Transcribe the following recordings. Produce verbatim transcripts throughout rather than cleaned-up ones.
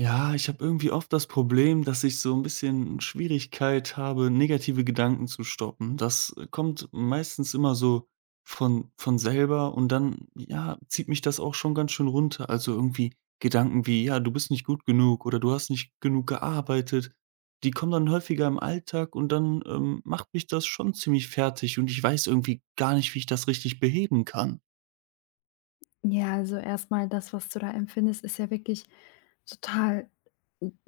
Ja, ich habe irgendwie oft das Problem, dass ich so ein bisschen Schwierigkeit habe, negative Gedanken zu stoppen. Das äh, kommt meistens immer so von von selber und dann, ja, zieht mich das auch schon ganz schön runter. Also, irgendwie Gedanken wie: „Ja, du bist nicht gut genug“ oder „Du hast nicht genug gearbeitet“, die kommen dann häufiger im Alltag und dann, ähm, macht mich das schon ziemlich fertig und ich weiß irgendwie gar nicht, wie ich das richtig beheben kann. Ja, also erstmal das, was du da empfindest, ist ja wirklich total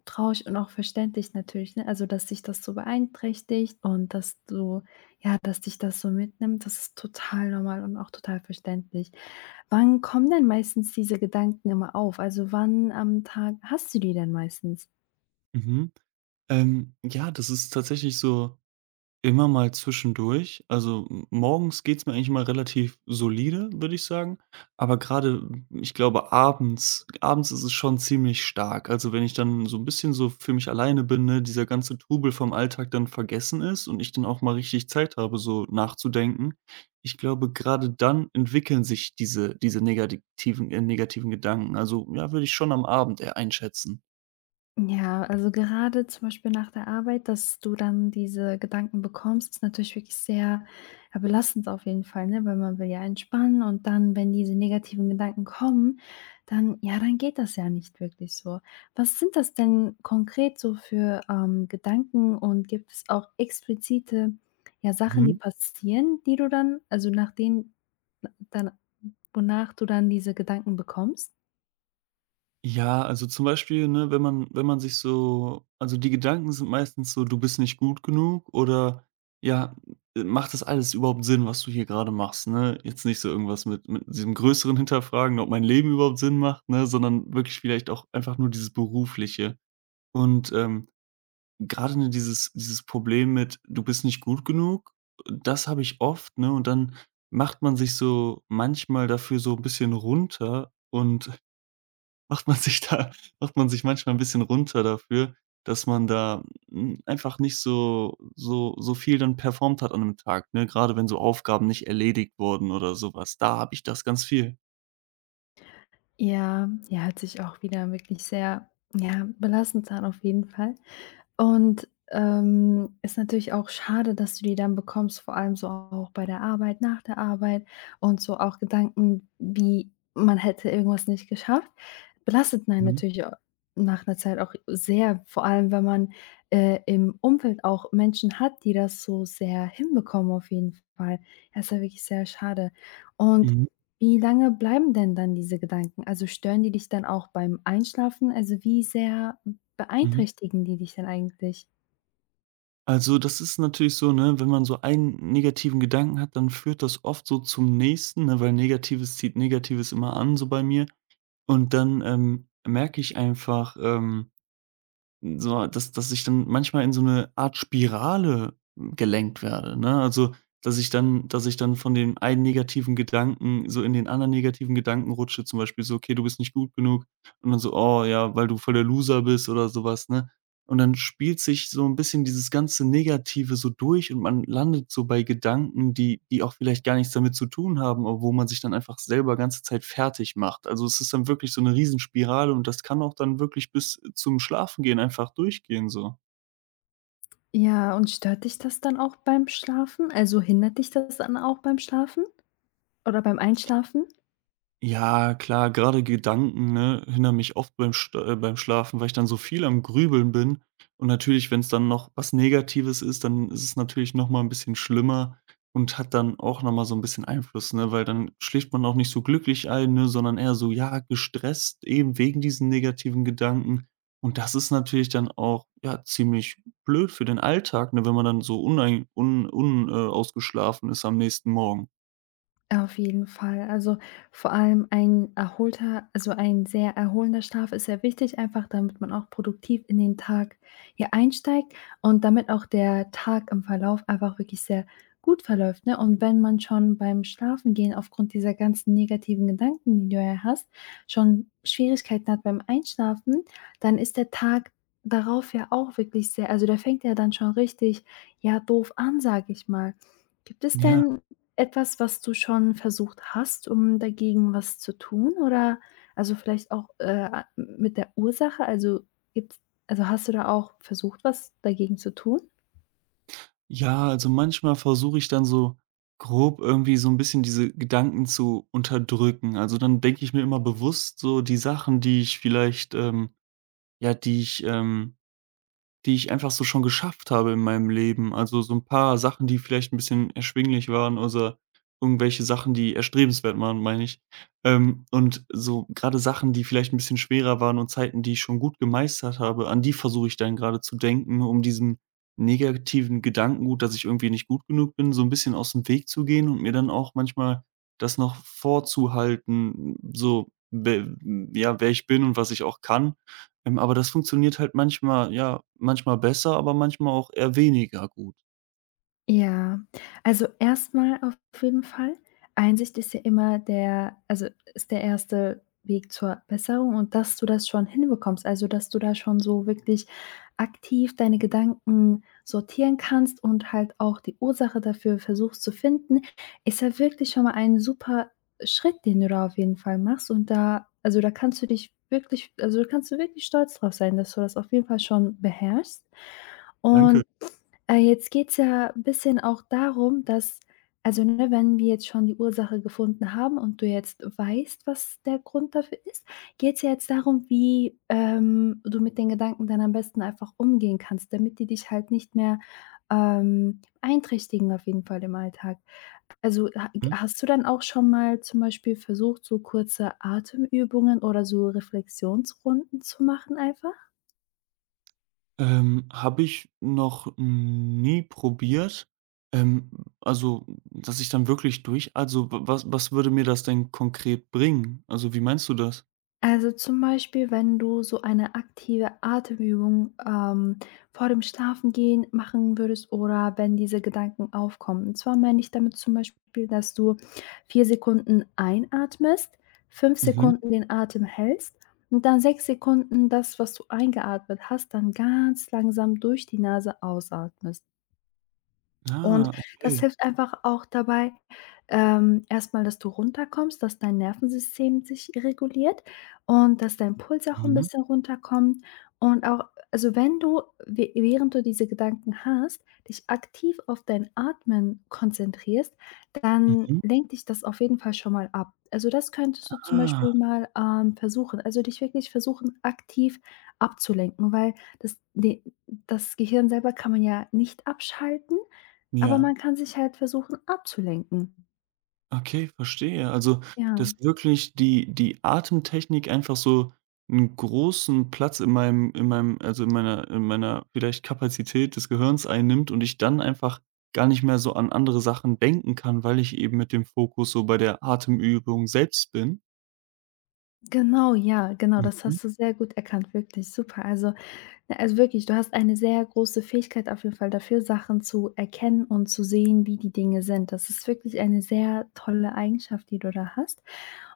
traurig und auch verständlich natürlich, ne? Also, dass dich das so beeinträchtigt und dass du ja, dass dich das so mitnimmt, das ist total normal und auch total verständlich. Wann kommen denn meistens diese Gedanken immer auf? Also, wann am Tag hast du die denn meistens? Mhm. Ähm, ja, das ist tatsächlich so immer mal zwischendurch. Also, m morgens geht's mir eigentlich mal relativ solide, würde ich sagen. Aber gerade, ich glaube, abends abends ist es schon ziemlich stark. Also, wenn ich dann so ein bisschen so für mich alleine bin, ne, dieser ganze Trubel vom Alltag dann vergessen ist und ich dann auch mal richtig Zeit habe, so nachzudenken. Ich glaube, gerade dann entwickeln sich diese diese negativen äh, negativen Gedanken. Also, ja, würde ich schon am Abend eher einschätzen. Ja, also gerade zum Beispiel nach der Arbeit, dass du dann diese Gedanken bekommst, ist natürlich wirklich sehr, ja, belastend auf jeden Fall, ne? Weil man will ja entspannen, und dann, wenn diese negativen Gedanken kommen, dann ja, dann geht das ja nicht wirklich so. Was sind das denn konkret so für, ähm, Gedanken, und gibt es auch explizite, ja, Sachen, die Mhm. passieren, die du dann also nach denen dann wonach du dann diese Gedanken bekommst? Ja, also zum Beispiel, ne, wenn man wenn man sich so, also die Gedanken sind meistens so: „Du bist nicht gut genug“ oder ja, äh, „Macht das alles überhaupt Sinn, was du hier gerade machst“, ne? Jetzt nicht so irgendwas mit mit diesem größeren Hinterfragen, ob mein Leben überhaupt Sinn macht, ne, sondern wirklich vielleicht auch einfach nur dieses Berufliche. Und, ähm, grade, ne, dieses dieses Problem mit: „Du bist nicht gut genug“, das habe ich oft, ne? Und dann macht man sich so manchmal dafür so ein bisschen runter und macht man sich da macht man sich manchmal ein bisschen runter dafür, dass man da, hm, einfach nicht so so so viel dann performt hat an 'nem Tag, ne? Gerade wenn so Aufgaben nicht erledigt wurden oder sowas, da habe ich das ganz viel. Ja, ja, hört sich auch wieder wirklich sehr, ja, belastend an auf jeden Fall. Und, ähm, ist natürlich auch schade, dass du die dann bekommst, vor allem so auch bei der Arbeit, nach der Arbeit und so auch Gedanken, wie man hätte irgendwas nicht geschafft, belastet einen Mhm, natürlich au nach einer Zeit auch sehr, vor allem wenn man, äh, im Umfeld auch Menschen hat, die das so sehr hinbekommen auf jeden Fall. Das ist ja wirklich sehr schade. Und mhm, wie lange bleiben denn dann diese Gedanken? Also, stören die dich dann auch beim Einschlafen? Also, wie sehr mhm. beeinträchtigen die dich denn eigentlich? Also, das ist natürlich so, ne, wenn man so einen negativen Gedanken hat, dann führt das oft so zum nächsten, ne, weil Negatives zieht Negatives immer an, so bei mir. Und dann, ähm, merke ich einfach, ähm so, dass dass ich dann manchmal in so eine Art Spirale hm, gelenkt werde, ne? Also, dass ich dann dass ich dann von dem einen negativen Gedanken so in den anderen negativen Gedanken rutsche, zum Beispiel so: „Okay, du bist nicht gut genug.“ Und dann so: „Oh ja, weil du voll der Loser bist“ oder sowas, ne? Und dann spielt sich so ein bisschen dieses ganze Negative so durch und man landet so bei Gedanken, die die auch vielleicht gar nichts damit zu tun haben, aber wo man sich dann einfach selber ganze Zeit fertig macht. Also, es ist dann wirklich so eine Riesenspirale und das kann auch dann wirklich bis zum Schlafengehen einfach durchgehen so. Ja, und stört dich das dann auch beim Schlafen? Also, hindert dich das dann auch beim Schlafen oder beim Einschlafen? Ja, klar, gerade Gedanken, ne, hindern mich oft beim Sch äh, beim Schlafen, weil ich dann so viel am Grübeln bin. Und natürlich, wenn es dann noch was Negatives ist, dann ist es natürlich noch mal 'n bisschen schlimmer und hat dann auch noch mal so ein bisschen Einfluss, ne, weil dann schläft man auch nicht so glücklich ein, ne, sondern eher so, ja, gestresst eben wegen diesen negativen Gedanken. Und das ist natürlich dann auch, ja, ziemlich blöd für den Alltag, ne, wenn man dann so unein un un äh, ausgeschlafen ist am nächsten Morgen. Auf jeden Fall. Also, vor allem ein erholter also, ein sehr erholender Schlaf ist sehr wichtig, einfach damit man auch produktiv in den Tag hier einsteigt und damit auch der Tag im Verlauf einfach wirklich sehr gut verläuft, ne? Und wenn man schon beim Schlafen gehen aufgrund dieser ganzen negativen Gedanken, die du ja hast, schon Schwierigkeiten hat beim Einschlafen, dann ist der Tag darauf ja auch wirklich sehr also, der fängt ja dann schon richtig, ja, doof an, sage ich mal. Gibt es Ja. denn etwas, was du schon versucht hast, um dagegen was zu tun, oder also, vielleicht auch, äh, mit der Ursache? Also, gibt's also, hast du da auch versucht, was dagegen zu tun? Ja, also manchmal versuche ich dann so grob irgendwie so ein bisschen diese Gedanken zu unterdrücken. Also, dann denke ich mir immer bewusst so die Sachen, die ich vielleicht, ähm ja, die ich, ähm die ich einfach so schon geschafft habe in meinem Leben. Also, so ein paar Sachen, die vielleicht ein bisschen erschwinglich waren oder irgendwelche Sachen, die erstrebenswert waren, meine ich. Ähm, und so gerade Sachen, die vielleicht ein bisschen schwerer waren und Zeiten, die ich schon gut gemeistert habe, an die versuche ich dann gerade zu denken, um diesen negativen Gedankengut, dass ich irgendwie nicht gut genug bin, so ein bisschen aus dem Weg zu gehen und mir dann auch manchmal das noch vorzuhalten, so, we ja, wer ich bin und was ich auch kann. Ähm, aber das funktioniert halt manchmal ja, manchmal besser, aber manchmal auch eher weniger gut. Ja, also erstmal auf jeden Fall. Einsicht ist ja immer der also ist der erste Weg zur Besserung, und dass du das schon hinbekommst, also dass du da schon so wirklich aktiv deine Gedanken sortieren kannst und halt auch die Ursache dafür versuchst zu finden, ist ja wirklich schon mal ein super Schritt, den du da auf jeden Fall machst, und da also da kannst du dich wirklich also da kannst du wirklich stolz drauf sein, dass du das auf jeden Fall schon beherrschst. Danke. Und äh, jetzt geht's ja 'n bisschen auch darum, dass also, ne, wenn wir jetzt schon die Ursache gefunden haben und du jetzt weißt, was der Grund dafür ist, geht's ja jetzt darum, wie, ähm, du mit den Gedanken dann am besten einfach umgehen kannst, damit die dich halt nicht mehr, ähm, beeinträchtigen auf jeden Fall im Alltag. Also, ha Mhm. hast du dann auch schon mal zum Beispiel versucht, so kurze Atemübungen oder so Reflexionsrunden zu machen einfach? Ähm, habe ich noch nie probiert. Ähm, also, dass ich dann wirklich durch also, wa was was würde mir das denn konkret bringen? Also, wie meinst du das? Also, zum Beispiel, wenn du so eine aktive Atemübung, ähm, vor dem Schlafengehen machen würdest oder wenn diese Gedanken aufkommen. Und zwar meine ich damit zum Beispiel, dass du vier Sekunden einatmest, fünf Mhm. Sekunden den Atem hältst und dann sechs Sekunden das, was du eingeatmet hast, dann ganz langsam durch die Nase ausatmest. Und Ah, das okay. hilft einfach auch dabei, ähm, erst dass du runterkommst, dass dein Nervensystem sich reguliert und dass dein Puls auch ein Mhm. bisschen runterkommt, und auch also, wenn du wäh während du diese Gedanken hast, dich aktiv auf dein Atmen konzentrierst, dann Mhm. lenkt dich das auf jeden Fall schon mal ab. Also, das könntest du zum Ah, Beispiel mal, ähm, versuchen also, dich wirklich versuchen, aktiv abzulenken, weil das de das Gehirn selber kann man ja nicht abschalten, aber ja. man kann sich halt versuchen abzulenken. Okay, verstehe. Also, Ja, dass wirklich die die Atemtechnik einfach so einen großen Platz in meinem in meinem also, in meiner in meiner vielleicht Kapazität des Gehirns einnimmt und ich dann einfach gar nicht mehr so an andere Sachen denken kann, weil ich eben mit dem Fokus so bei der Atemübung selbst bin. genau, ja, genau, das Mhm, hast du sehr gut erkannt, wirklich super. Also, ja, also wirklich, du hast eine sehr große Fähigkeit auf jeden Fall dafür, Sachen zu erkennen und zu sehen, wie die Dinge sind. Das ist wirklich eine sehr tolle Eigenschaft, die du da hast.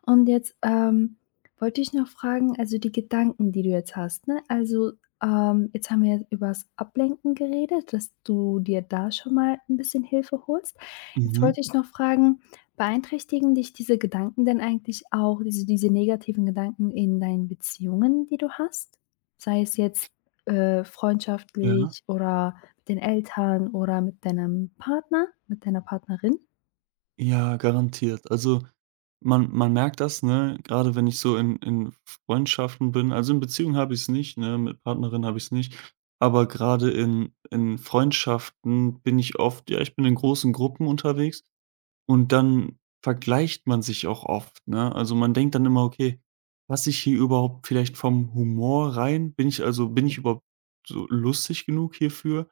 Und jetzt, ähm, wollte ich noch fragen, also die Gedanken, die du jetzt hast, ne? Also, ähm, jetzt haben wir über das Ablenken geredet, dass du dir da schon mal ein bisschen Hilfe holst. Jetzt mhm, wollte ich noch fragen, beeinträchtigen dich diese Gedanken denn eigentlich auch, diese diese negativen Gedanken in deinen Beziehungen, die du hast? Sei es jetzt äh, ja. freundschaftlich, oder mit den Eltern, oder mit deinem Partner, mit deiner Partnerin? Ja, garantiert. Also, man man merkt das, ne, gerade wenn ich so in in Freundschaften bin. Also, in Beziehungen habe ich es nicht, ne, mit Partnerin habe ich es nicht, aber gerade in in Freundschaften bin ich oft, ja, ich bin in großen Gruppen unterwegs und dann vergleicht man sich auch oft, ne? Also, man denkt dann immer: „Okay, passe ich hier überhaupt vielleicht vom Humor rein? Bin ich also bin ich überhaupt so lustig genug hierfür?“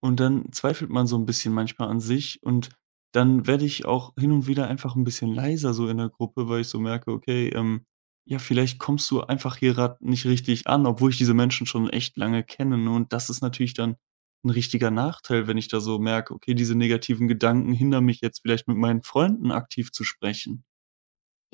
Und dann zweifelt man so ein bisschen manchmal an sich und dann werde ich auch hin und wieder einfach ein bisschen leiser so in der Gruppe, weil ich so merke: „Okay, ähm, ja, vielleicht kommst du einfach hier grad nicht richtig an“, obwohl ich diese Menschen schon echt lange kenne, ne? Und das ist natürlich dann ein richtiger Nachteil, wenn ich da so merke: „Okay, diese negativen Gedanken hindern mich jetzt vielleicht, mit meinen Freunden aktiv zu sprechen.“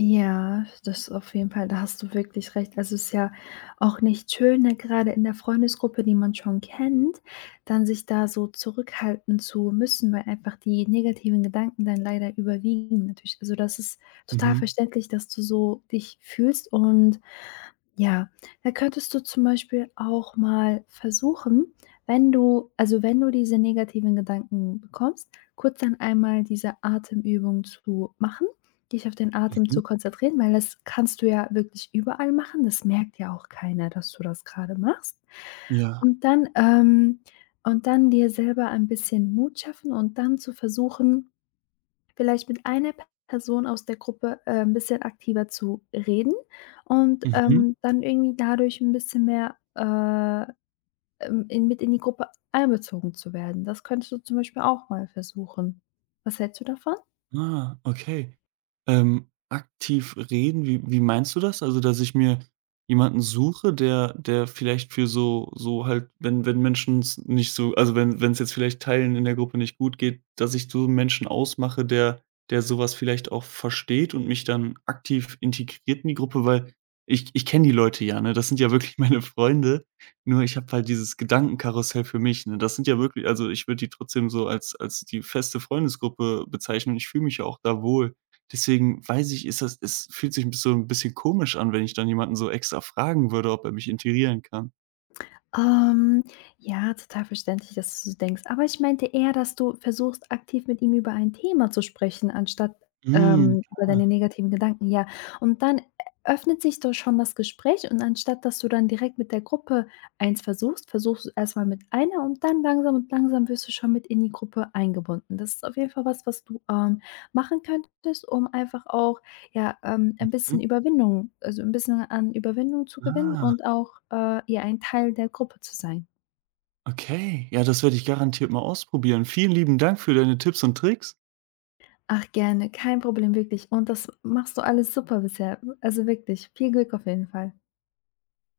Ja, das auf jeden Fall, da hast du wirklich recht. Also, es ist ja auch nicht schön, ne, gerade in der Freundesgruppe, die man schon kennt, dann sich da so zurückhalten zu müssen, weil einfach die negativen Gedanken dann leider überwiegen natürlich. Also, das ist total Mhm, verständlich, dass du so dich fühlst, und ja, da könntest du zum Beispiel auch mal versuchen, wenn du also, wenn du diese negativen Gedanken bekommst, kurz dann einmal diese Atemübung zu machen, dich auf den Atem mhm, zu konzentrieren, weil das kannst du ja wirklich überall machen. Das merkt ja auch keiner, dass du das gerade machst. ja, Und dann ähm, und dann dir selber ein bisschen Mut schaffen und dann zu versuchen, vielleicht mit einer Person aus der Gruppe, äh, 'n bisschen aktiver zu reden, und, mhm. ähm, dann irgendwie dadurch ein bisschen mehr, äh, ähm, in mit in die Gruppe einbezogen zu werden. Das könntest du zum Beispiel auch mal versuchen. Was hältst du davon? Ah, okay. Ähm, aktiv reden, wie wie meinst du das? Also, dass ich mir jemanden suche, der der vielleicht für so so halt, wenn wenn Menschen's nicht so, also, wenn wenn es jetzt vielleicht Teilen in der Gruppe nicht gut geht, dass ich so 'n Menschen ausmache, der der sowas vielleicht auch versteht und mich dann aktiv integriert in die Gruppe, weil ich ich kenne die Leute ja, ne? Das sind ja wirklich meine Freunde. Nur ich habe halt dieses Gedankenkarussell für mich, ne? Das sind ja wirklich, also, ich würde die trotzdem so als als die feste Freundesgruppe bezeichnen. Und ich fühle mich ja auch da wohl. Deswegen weiß ich, ist das es fühlt sich so 'n bisschen komisch an, wenn ich dann jemanden so extra fragen würde, ob er mich integrieren kann. Ähm, ja, total verständlich, dass du so denkst. Aber ich meinte eher, dass du versuchst, aktiv mit ihm über ein Thema zu sprechen, anstatt, Mhm, ähm, über ah, deine negativen Gedanken, ja. Und dann öffnet sich doch schon das Gespräch, und anstatt, dass du dann direkt mit der Gruppe eins versuchst, versuchst du erst mal mit einer, und dann langsam und langsam wirst du schon mit in die Gruppe eingebunden. Das ist auf jeden Fall was, was du, ähm, machen könntest, um einfach auch ja, ähm, ein mhm, bisschen Überwindung also, ein bisschen an Überwindung zu gewinnen ah, und auch, äh, ja, ein Teil der Gruppe zu sein. okay. Ja, das werde ich garantiert mal ausprobieren. Vielen lieben Dank für deine Tipps und Tricks. Ach, gerne, kein Problem, wirklich. Und das machst du alles super bisher. Also, wirklich, viel Glück auf jeden Fall.